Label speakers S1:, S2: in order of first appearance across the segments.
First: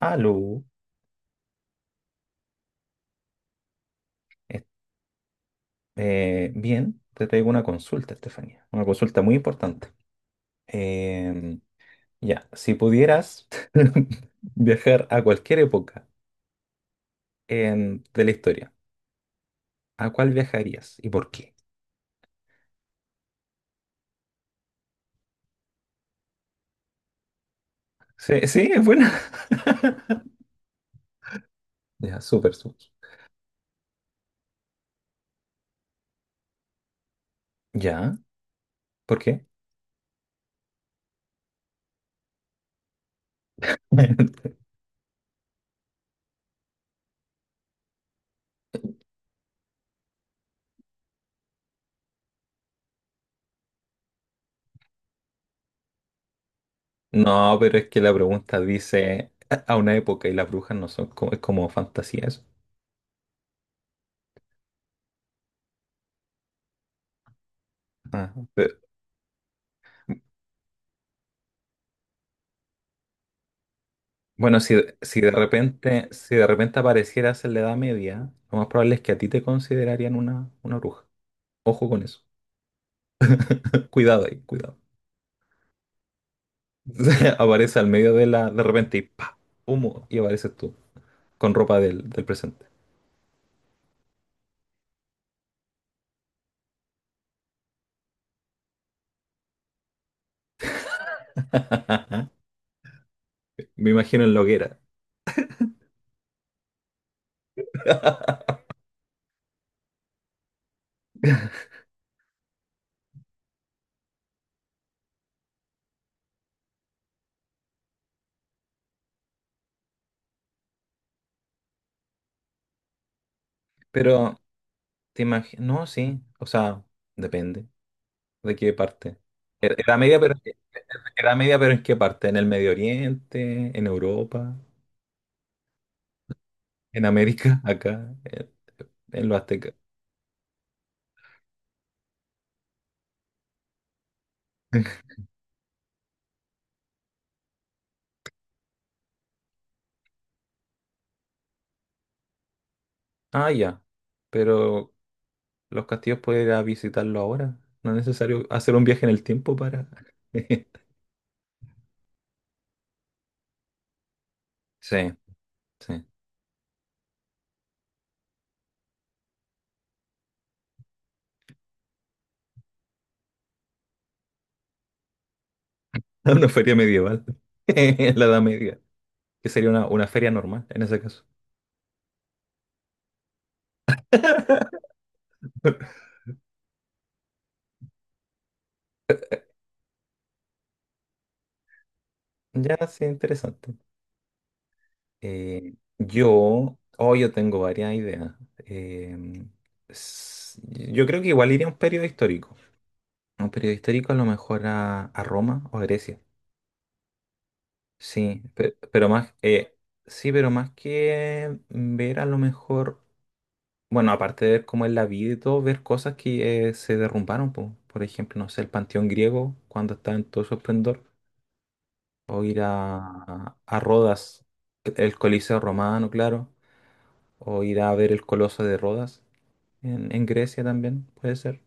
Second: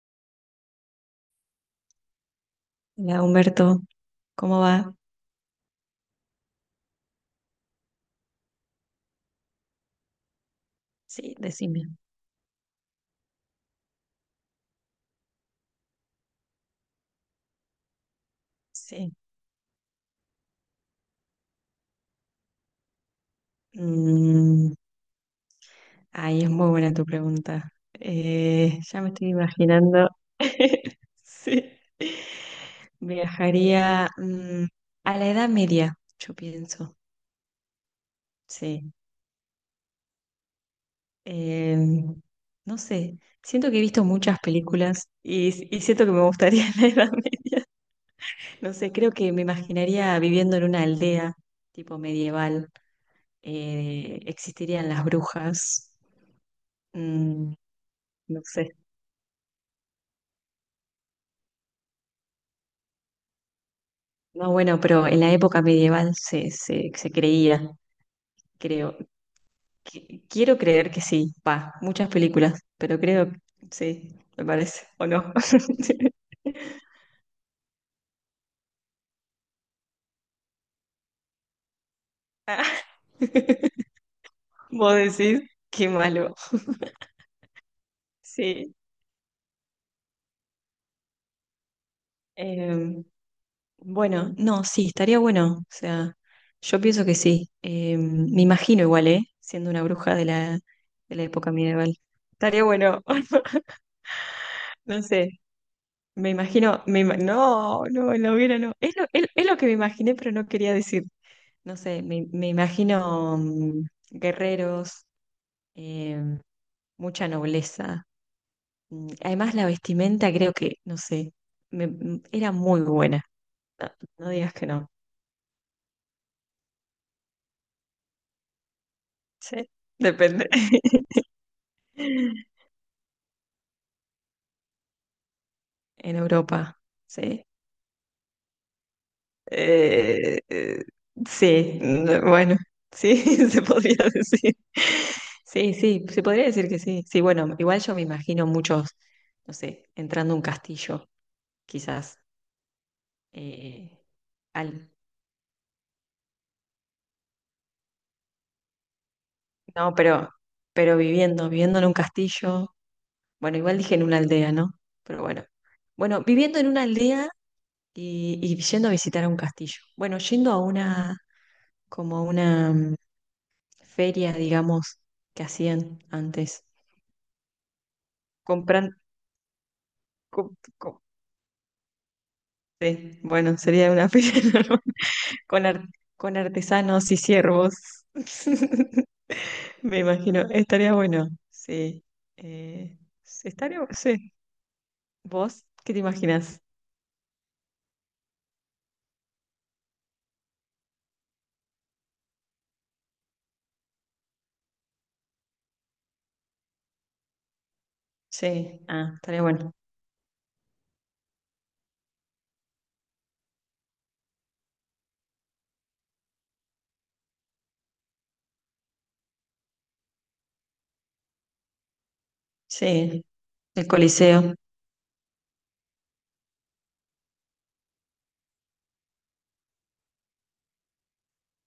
S1: Aló,
S2: Hola Humberto, ¿cómo va?
S1: bien, te traigo una consulta, Estefanía, una consulta muy importante.
S2: Sí,
S1: Em,
S2: decime.
S1: ya, si pudieras viajar a cualquier época de la historia,
S2: Sí.
S1: ¿a cuál viajarías y por qué?
S2: Mm, ay, es muy buena tu pregunta.
S1: Sí, sí,
S2: Eh,
S1: es
S2: ya me
S1: buena.
S2: estoy imaginando. Sí.
S1: Ya, súper, súper.
S2: Viajaría a la Edad Media, yo pienso.
S1: Ya,
S2: Sí.
S1: ¿por qué?
S2: Em, no sé. Siento que he visto muchas películas y siento que me gustaría la Edad Media. No sé, creo que me imaginaría viviendo en una aldea tipo medieval. Existirían las brujas, Mm,
S1: No, pero es que la
S2: no
S1: pregunta
S2: sé.
S1: dice a una época y las brujas no son como, es como fantasía eso.
S2: No, bueno, pero en la época medieval se creía,
S1: Ah.
S2: creo. Quiero creer que sí, pa, muchas películas, pero creo que sí, me
S1: Bueno, si,
S2: parece, ¿o
S1: si de
S2: no?
S1: repente, si de repente aparecieras en la Edad Media, lo más probable es que a ti te considerarían una bruja. Ojo con eso.
S2: Ah,
S1: Cuidado ahí, cuidado.
S2: vos decís, qué malo.
S1: Aparece al medio de la, de
S2: Sí.
S1: repente y ¡pa! Humo, y apareces tú, con ropa del presente.
S2: Em, bueno, no, sí, estaría bueno. O sea, yo pienso que sí. Me imagino igual, ¿eh? Siendo una bruja de la época medieval. Estaría bueno.
S1: Me imagino en la hoguera.
S2: No sé. Me imagino, no, no, en la hoguera no. Es lo que me imaginé, pero no quería decir. No sé, me imagino guerreros, eh, mucha nobleza. Además, la vestimenta creo que, no sé, era muy buena. No, no
S1: Pero,
S2: digas que no.
S1: te imagino, no, sí, o sea, depende de qué parte.
S2: Sí,
S1: Ed- Edad media, pero,
S2: depende.
S1: edad media, pero ¿en qué parte? ¿En el Medio Oriente? ¿En Europa?
S2: En Europa,
S1: ¿En
S2: sí.
S1: América? ¿Acá? ¿En los aztecas?
S2: Eh, eh, sí, bueno, sí, se podría decir. Sí, sí, se podría decir que sí. Sí, bueno, igual yo me imagino muchos, no sé, entrando a un castillo, quizás.
S1: Ah, ya.
S2: eh, al,
S1: Pero los castillos puedes ir a visitarlo ahora. No es necesario hacer un viaje en el tiempo para...
S2: no, pero, pero viviendo, viviendo en un castillo. Bueno, igual dije en una aldea, ¿no?
S1: Sí,
S2: Pero bueno.
S1: sí.
S2: Bueno, viviendo en una aldea y yendo a visitar a un castillo. Bueno, yendo a una, como a una feria, digamos, que hacían
S1: Una
S2: antes.
S1: feria medieval. En la Edad Media.
S2: Compran,
S1: Que sería una feria
S2: co-
S1: normal en ese
S2: co-
S1: caso.
S2: sí, bueno, sería una feria, ¿no? Con, con artesanos y siervos. Me imagino, estaría bueno, sí.
S1: Ya,
S2: Eh,
S1: sí,
S2: sí,
S1: interesante.
S2: estaría, sí. ¿Vos qué te imaginas?
S1: Yo, oh, yo tengo varias ideas. Eh, s- yo creo que igual iría a un periodo histórico. Un periodo histórico a lo mejor a Roma o Grecia. Sí,
S2: Sí,
S1: pero,
S2: ah,
S1: más,
S2: estaría bueno.
S1: sí, pero más que ver a lo mejor, bueno, aparte de ver cómo es la vida y todo, ver cosas que se derrumbaron, po. Por ejemplo, no sé, el Panteón griego cuando estaba en todo su esplendor, o ir
S2: Sí,
S1: a
S2: el
S1: Rodas,
S2: Coliseo,
S1: el Coliseo romano, claro, o ir a ver el Coloso de Rodas en Grecia también, puede ser.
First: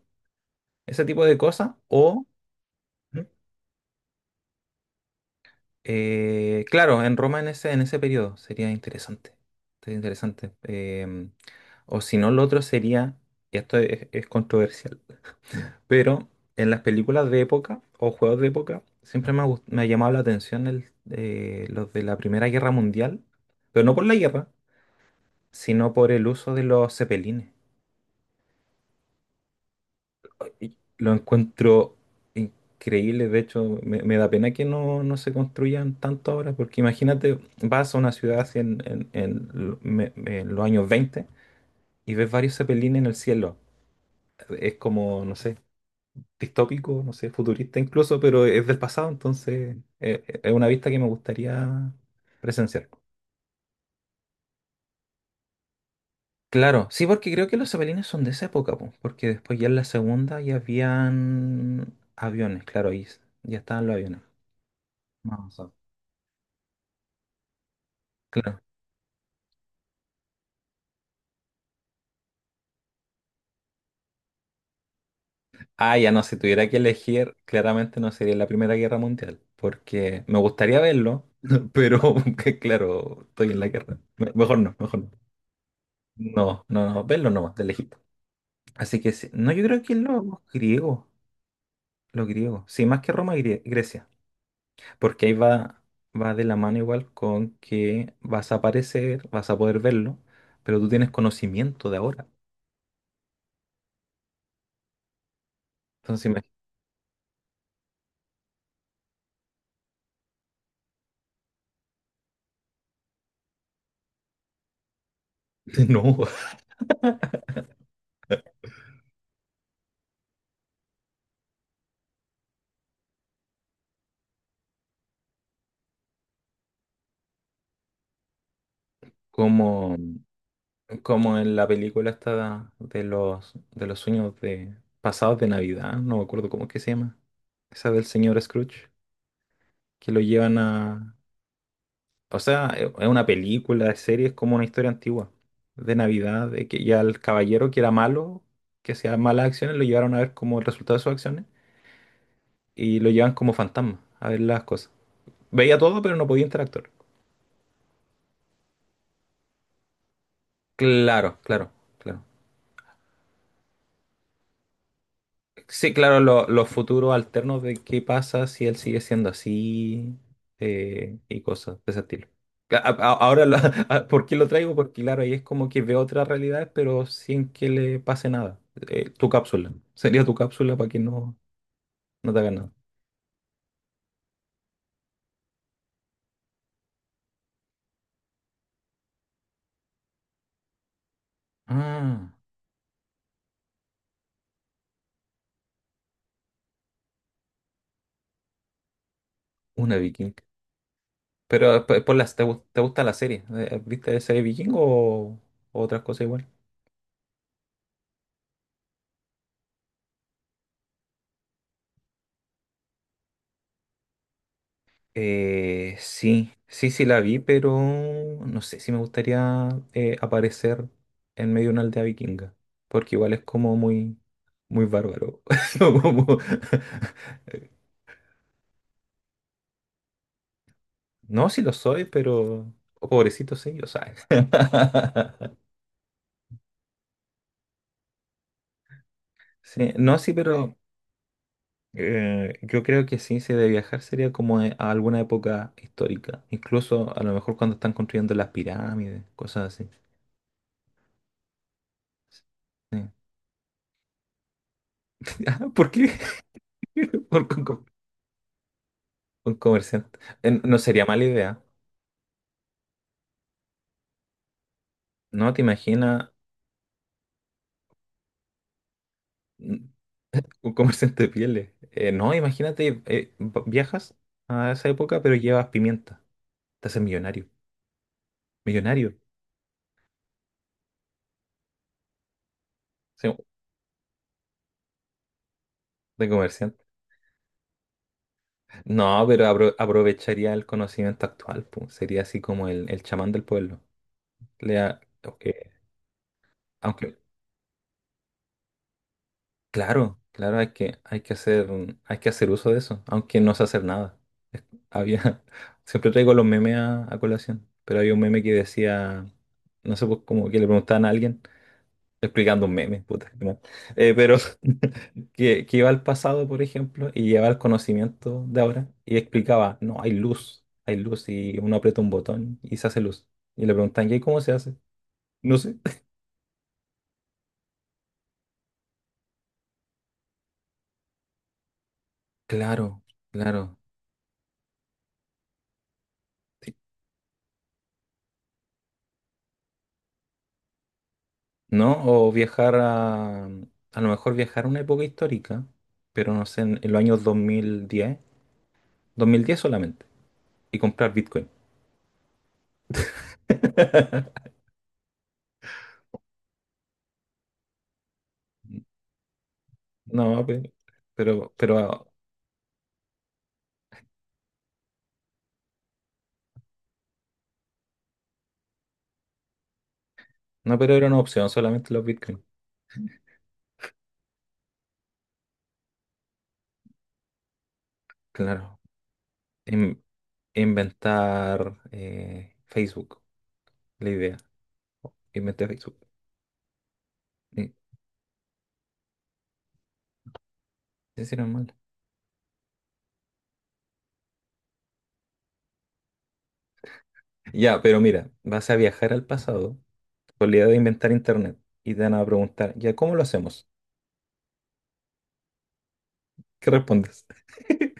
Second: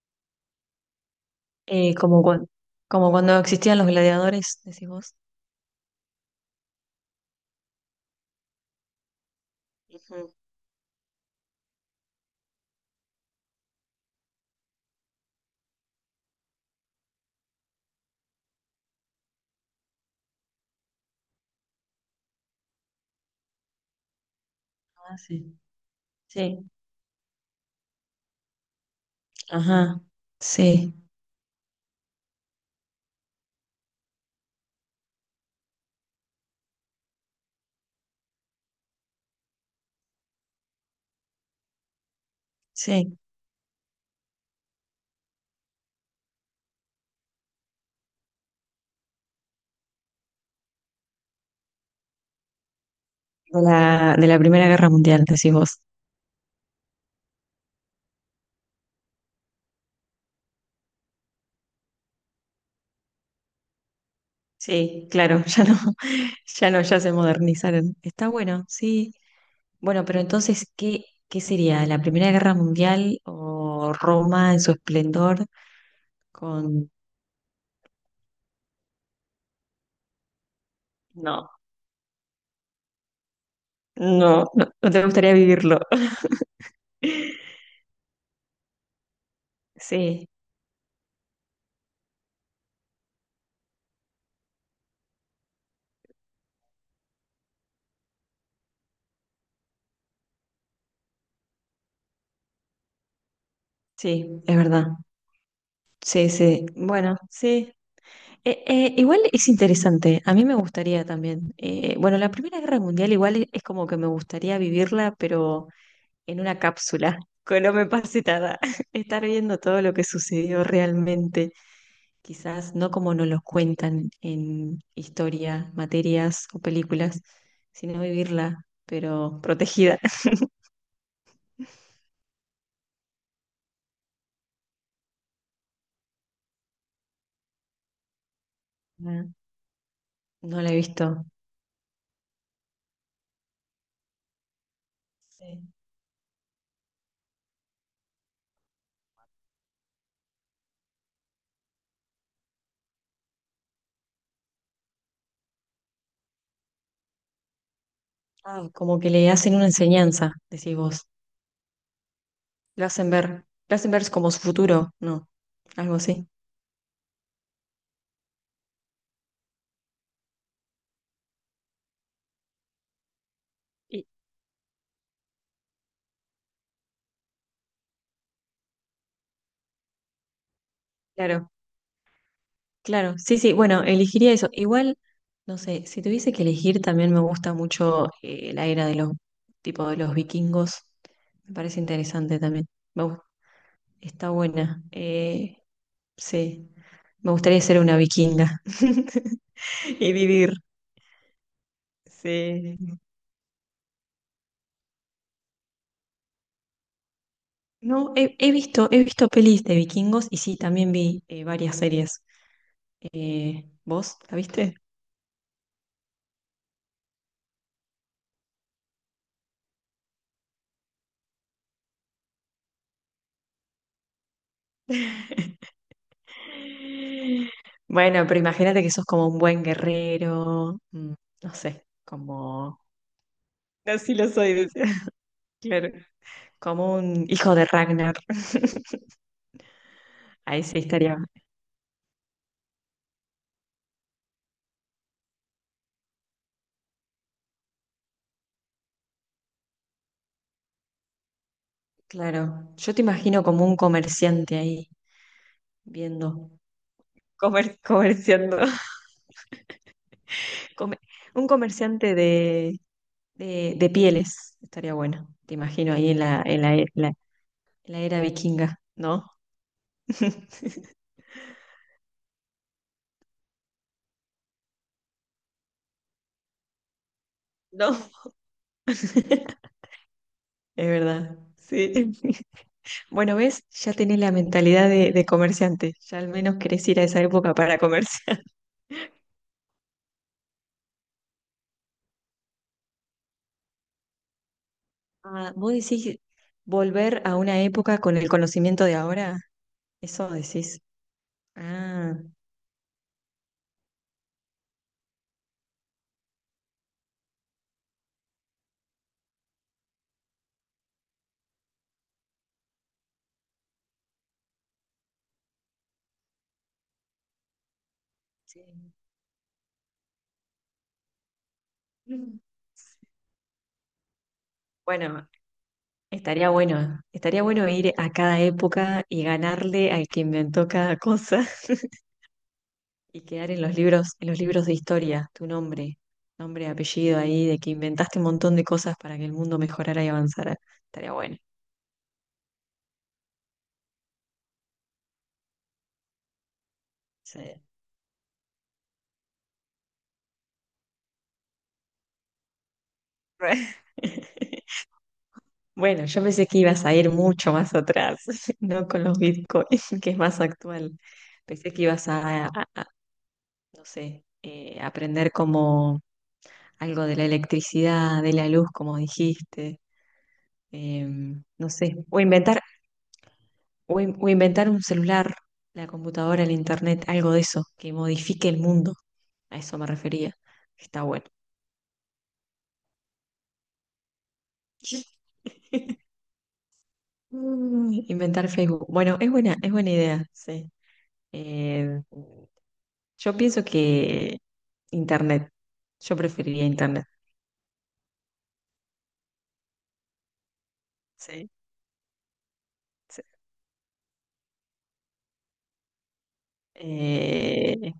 S1: Ese tipo de cosas,
S2: eh, como,
S1: o...
S2: cuan- como
S1: ¿Mm?
S2: cuando existían los gladiadores, decís vos.
S1: Claro, en Roma en ese periodo sería interesante. Sería
S2: Ujú.
S1: interesante. O si no, lo otro sería, y esto es controversial, pero en las películas de época o juegos de época siempre me ha, me ha llamado la atención el, los de la Primera Guerra Mundial, pero no por la guerra,
S2: Ah, sí.
S1: sino por el uso de
S2: Sí,
S1: los cepelines.
S2: ajá,
S1: Y
S2: sí,
S1: lo encuentro increíble, de hecho, me da pena que no, no se construyan tanto ahora, porque imagínate, vas a una ciudad así en, en los años 20 y ves varios zeppelines en el
S2: sí.
S1: cielo. Es como, no sé, distópico, no sé, futurista incluso, pero es del pasado, entonces es una vista que me gustaría presenciar.
S2: De la Primera Guerra Mundial, decís vos.
S1: Claro, sí, porque creo que los zeppelines son de esa época, po, porque después ya en la segunda ya habían aviones, claro, ya estaban los aviones.
S2: Sí, claro, ya no, ya se modernizaron. Está
S1: Claro.
S2: bueno, sí. Bueno, pero entonces, ¿qué sería? ¿La Primera Guerra Mundial o Roma en su esplendor?
S1: Ah, ya no, si tuviera que
S2: Con...
S1: elegir, claramente no sería la Primera Guerra Mundial, porque me gustaría verlo,
S2: No,
S1: pero que claro, estoy en la guerra.
S2: no,
S1: Mejor
S2: no,
S1: no,
S2: no
S1: mejor
S2: te
S1: no.
S2: gustaría vivirlo.
S1: No, no, no, verlo nomás, del Egipto. Así que sí, no, yo creo que
S2: Sí,
S1: griegos, los griegos, sí, más que Roma, Grecia, porque ahí va, va de la mano igual con que vas a aparecer, vas a poder verlo, pero tú tienes conocimiento de ahora.
S2: sí, es verdad. Sí,
S1: Entonces,
S2: sí. Bueno, sí. Igual es interesante, a mí me gustaría también. Bueno, la Primera Guerra Mundial igual es como que me gustaría vivirla, pero
S1: imagínate, no,
S2: en una cápsula, que no me pase nada. Estar viendo todo lo que sucedió realmente, quizás no como nos lo cuentan en historia, materias o películas, sino vivirla, pero
S1: como...
S2: protegida.
S1: Como en la película esta de los sueños de pasados de Navidad, no me acuerdo cómo es que se llama. Esa del señor Scrooge,
S2: Ah,
S1: que lo llevan
S2: no la he
S1: a...
S2: visto.
S1: O sea, es una película, es serie, es como una historia antigua
S2: Sí.
S1: de Navidad, de que ya el caballero que era malo, que hacía malas acciones, lo llevaron a ver como el resultado de sus acciones y lo llevan como fantasma a ver las cosas. Veía todo, pero no podía interactuar.
S2: Ah, como que le hacen una enseñanza, decís vos.
S1: Claro, claro, claro.
S2: Lo hacen ver como su futuro, ¿no?
S1: Sí,
S2: Algo
S1: claro,
S2: así.
S1: los futuros alternos de qué pasa si él sigue siendo así y cosas de ese estilo. Ahora,
S2: Y-
S1: ¿por qué lo traigo? Porque claro, ahí es como que ve otra realidad, pero sin que le pase nada. Tu cápsula. Sería tu cápsula para que no,
S2: Claro.
S1: no te haga nada.
S2: Claro, sí, sí, bueno, elegiría eso. Igual, no sé, si tuviese que elegir, también me gusta mucho la era de los, tipo de los vikingos. Me parece
S1: Ah,
S2: interesante también. Me gus- está buena. Sí, me gustaría ser una vikinga
S1: una
S2: y
S1: vikinga.
S2: vivir.
S1: Pero, por las, ¿te,
S2: Sí.
S1: te gusta la serie? ¿Viste la serie vikingo o otras cosas igual?
S2: No, he visto pelis de vikingos y sí, también vi varias series. ¿Vos la viste?
S1: Sí, sí, sí la vi, pero no sé si me gustaría aparecer en medio de una aldea vikinga, porque igual es como muy, muy bárbaro. Como...
S2: Bueno, pero imagínate que sos como un buen guerrero,
S1: No,
S2: no
S1: sí lo
S2: sé,
S1: soy, pero
S2: como.
S1: oh, pobrecito sí, o sea.
S2: Así lo soy, decía. Claro, como un hijo de Ragnar.
S1: Sí, no, sí,
S2: Ahí
S1: pero
S2: sí estaría.
S1: yo creo que sí, si de viajar sería como a alguna época histórica, incluso a lo mejor cuando están construyendo las pirámides, cosas así.
S2: Claro, yo
S1: Sí.
S2: te imagino como un comerciante ahí,
S1: Ah, ¿por qué?
S2: viendo,
S1: ¿Por qué?
S2: comerciando.
S1: Un comerciante. No
S2: Come-
S1: sería mala
S2: un
S1: idea.
S2: comerciante de pieles, estaría bueno.
S1: No,
S2: Te
S1: te
S2: imagino ahí en
S1: imaginas
S2: la, en la, e- la- en la era vikinga, ¿no?
S1: mm, un comerciante de pieles. No, imagínate, viajas a esa época, pero llevas pimienta. Te haces millonario.
S2: No,
S1: Millonario.
S2: es verdad, sí.
S1: Sí,
S2: Bueno, ¿ves? Ya tenés la mentalidad de comerciante. Ya al
S1: de
S2: menos
S1: comerciante.
S2: querés ir a esa época para comerciar.
S1: No, pero aprovecharía el conocimiento actual, pues. Sería así como el chamán del pueblo. Le da- ok,
S2: Ah, vos decís
S1: aunque,
S2: volver a una época con el conocimiento de ahora.
S1: claro,
S2: Eso
S1: claro,
S2: decís.
S1: hay que hacer,
S2: Ah,
S1: hay que hacer uso de eso, aunque no sé hacer nada. Es- Había, siempre traigo los memes a colación, pero había un meme que decía, no sé, pues como que le preguntaban a alguien, explicando un meme, puta, qué mal. Pero que iba al pasado, por ejemplo, y llevaba el conocimiento de
S2: sí.
S1: ahora y explicaba, no, hay luz y uno aprieta un
S2: Mm.
S1: botón y se hace luz. Y le preguntan, ¿y cómo se hace?
S2: Bueno,
S1: No sé.
S2: estaría bueno. Estaría bueno ir a cada época y ganarle al que inventó cada cosa
S1: Claro,
S2: y quedar en los
S1: claro.
S2: libros, en los libros de historia, tu nombre, apellido ahí, de que inventaste un montón de cosas para que el mundo mejorara y avanzara. Estaría bueno.
S1: ¿No? O viajar a lo mejor viajar a una época histórica, pero no sé, en los años
S2: Sí.
S1: 2010, 2010 solamente, y comprar Bitcoin.
S2: Bueno, yo pensé que ibas a ir mucho más atrás, no con los bitcoins, que es más
S1: No,
S2: actual. Pensé que ibas
S1: pero,
S2: a, no sé, aprender como algo de la electricidad, de la luz, como dijiste,
S1: no, pero era una opción,
S2: no
S1: solamente
S2: sé,
S1: los
S2: o
S1: Bitcoin,
S2: inventar, o inventar un celular, la computadora, el internet, algo de eso, que modifique el
S1: claro.
S2: mundo. A eso me
S1: In-
S2: refería. Está bueno.
S1: inventar Facebook, la idea, inventé Facebook. Sí,
S2: Inventar Facebook. Bueno, es buena idea, sí.
S1: sí, sí, normal.
S2: Eh, yo pienso que Internet, yo preferiría Internet.
S1: Ya, pero mira, vas a viajar al pasado con la idea de inventar
S2: Sí,
S1: Internet y te van a preguntar, ¿ya cómo
S2: sí.
S1: lo hacemos? ¿Qué respondes?
S2: Eh,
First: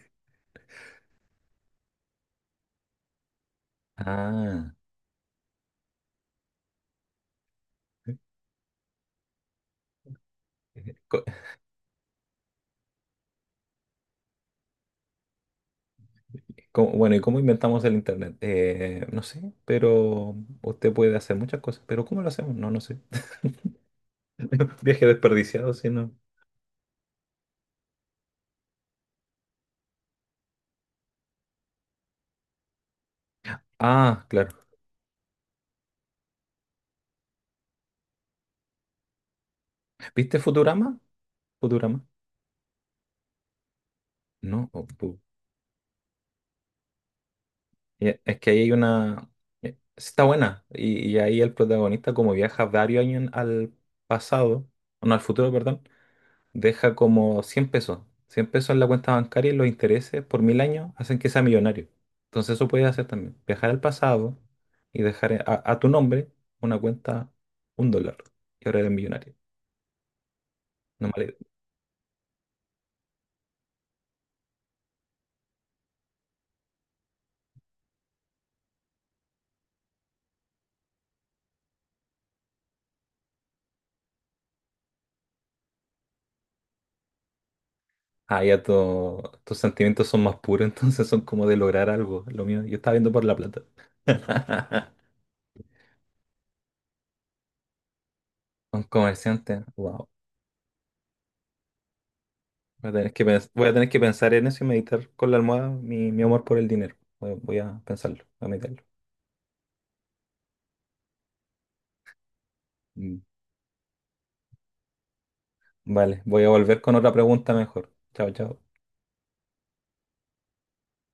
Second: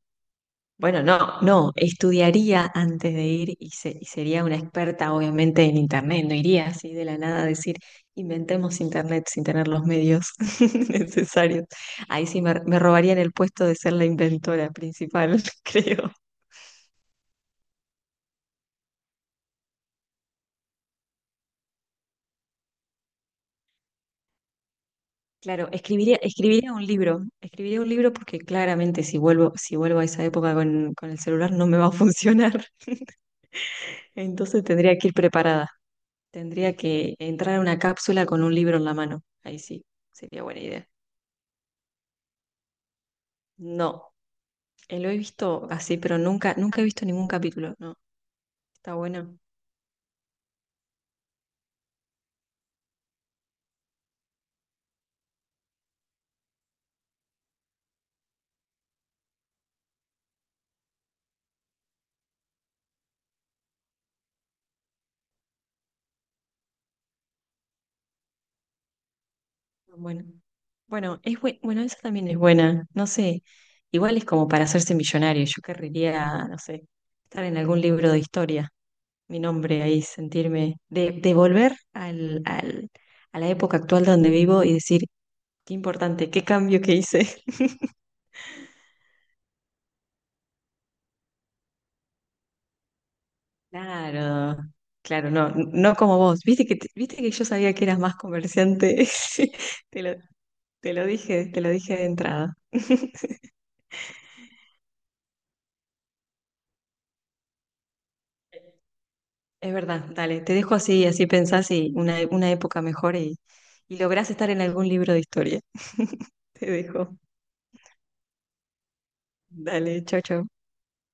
S2: bueno, no, no, estudiaría antes de ir y, se- y sería una
S1: Ah.
S2: experta, obviamente, en Internet. No iría así de la nada a decir, inventemos Internet sin tener los medios
S1: Co-
S2: necesarios. Ahí sí me robarían el puesto de ser la inventora principal, creo.
S1: Bueno, ¿y cómo inventamos el internet? No sé, pero usted puede hacer muchas cosas, pero ¿cómo lo hacemos? No, no sé. Viaje
S2: Claro,
S1: desperdiciado, si no.
S2: escribiría un libro porque claramente si vuelvo a esa época con el celular no me va a funcionar.
S1: Ah, claro.
S2: Entonces tendría que ir preparada, tendría que entrar a una cápsula con un libro en la mano. Ahí sí,
S1: ¿Viste
S2: sería buena idea.
S1: Futurama? Futurama.
S2: No,
S1: No,
S2: lo he visto así, pero nunca, nunca he visto ningún capítulo. No,
S1: ya, es que ahí hay
S2: está
S1: una...
S2: bueno,
S1: está buena. Y ahí el protagonista como viaja varios años al pasado, no, al futuro, perdón, deja como 100 pesos, 100 pesos en la cuenta bancaria y los intereses por 1.000 años hacen que sea millonario. Entonces eso puedes hacer también. Viajar al pasado y dejar a tu nombre una cuenta, 1 dólar. Y ahora eres millonario.
S2: bueno.
S1: No
S2: Bueno,
S1: mala
S2: es
S1: idea.
S2: bue- bueno, esa también es buena. No sé, igual es como para hacerse millonario. Yo querría, no sé, estar en algún libro de historia. Mi nombre ahí, sentirme, de volver al, a la época actual donde vivo y decir, qué importante, qué cambio que hice.
S1: Ah, ya tus sentimientos son más puros, entonces son como de lograr algo. Lo mío, yo estaba viendo por la plata.
S2: Claro, claro, no, no como vos. Viste que yo sabía que eras más
S1: Un
S2: comerciante. Sí,
S1: comerciante,
S2: Te
S1: wow.
S2: lo, te lo dije de entrada.
S1: Voy a tener que, voy a tener que pensar en eso y meditar con la almohada mi, mi amor por el dinero. Voy, voy a pensarlo, a meditarlo.
S2: Es verdad, dale, te dejo así, así pensás y una época mejor
S1: Mm.
S2: y lográs estar en algún libro de historia.
S1: Vale, voy a
S2: Te
S1: volver con otra
S2: dejo.
S1: pregunta mejor. Chao, chao.
S2: Dale, chau, chau.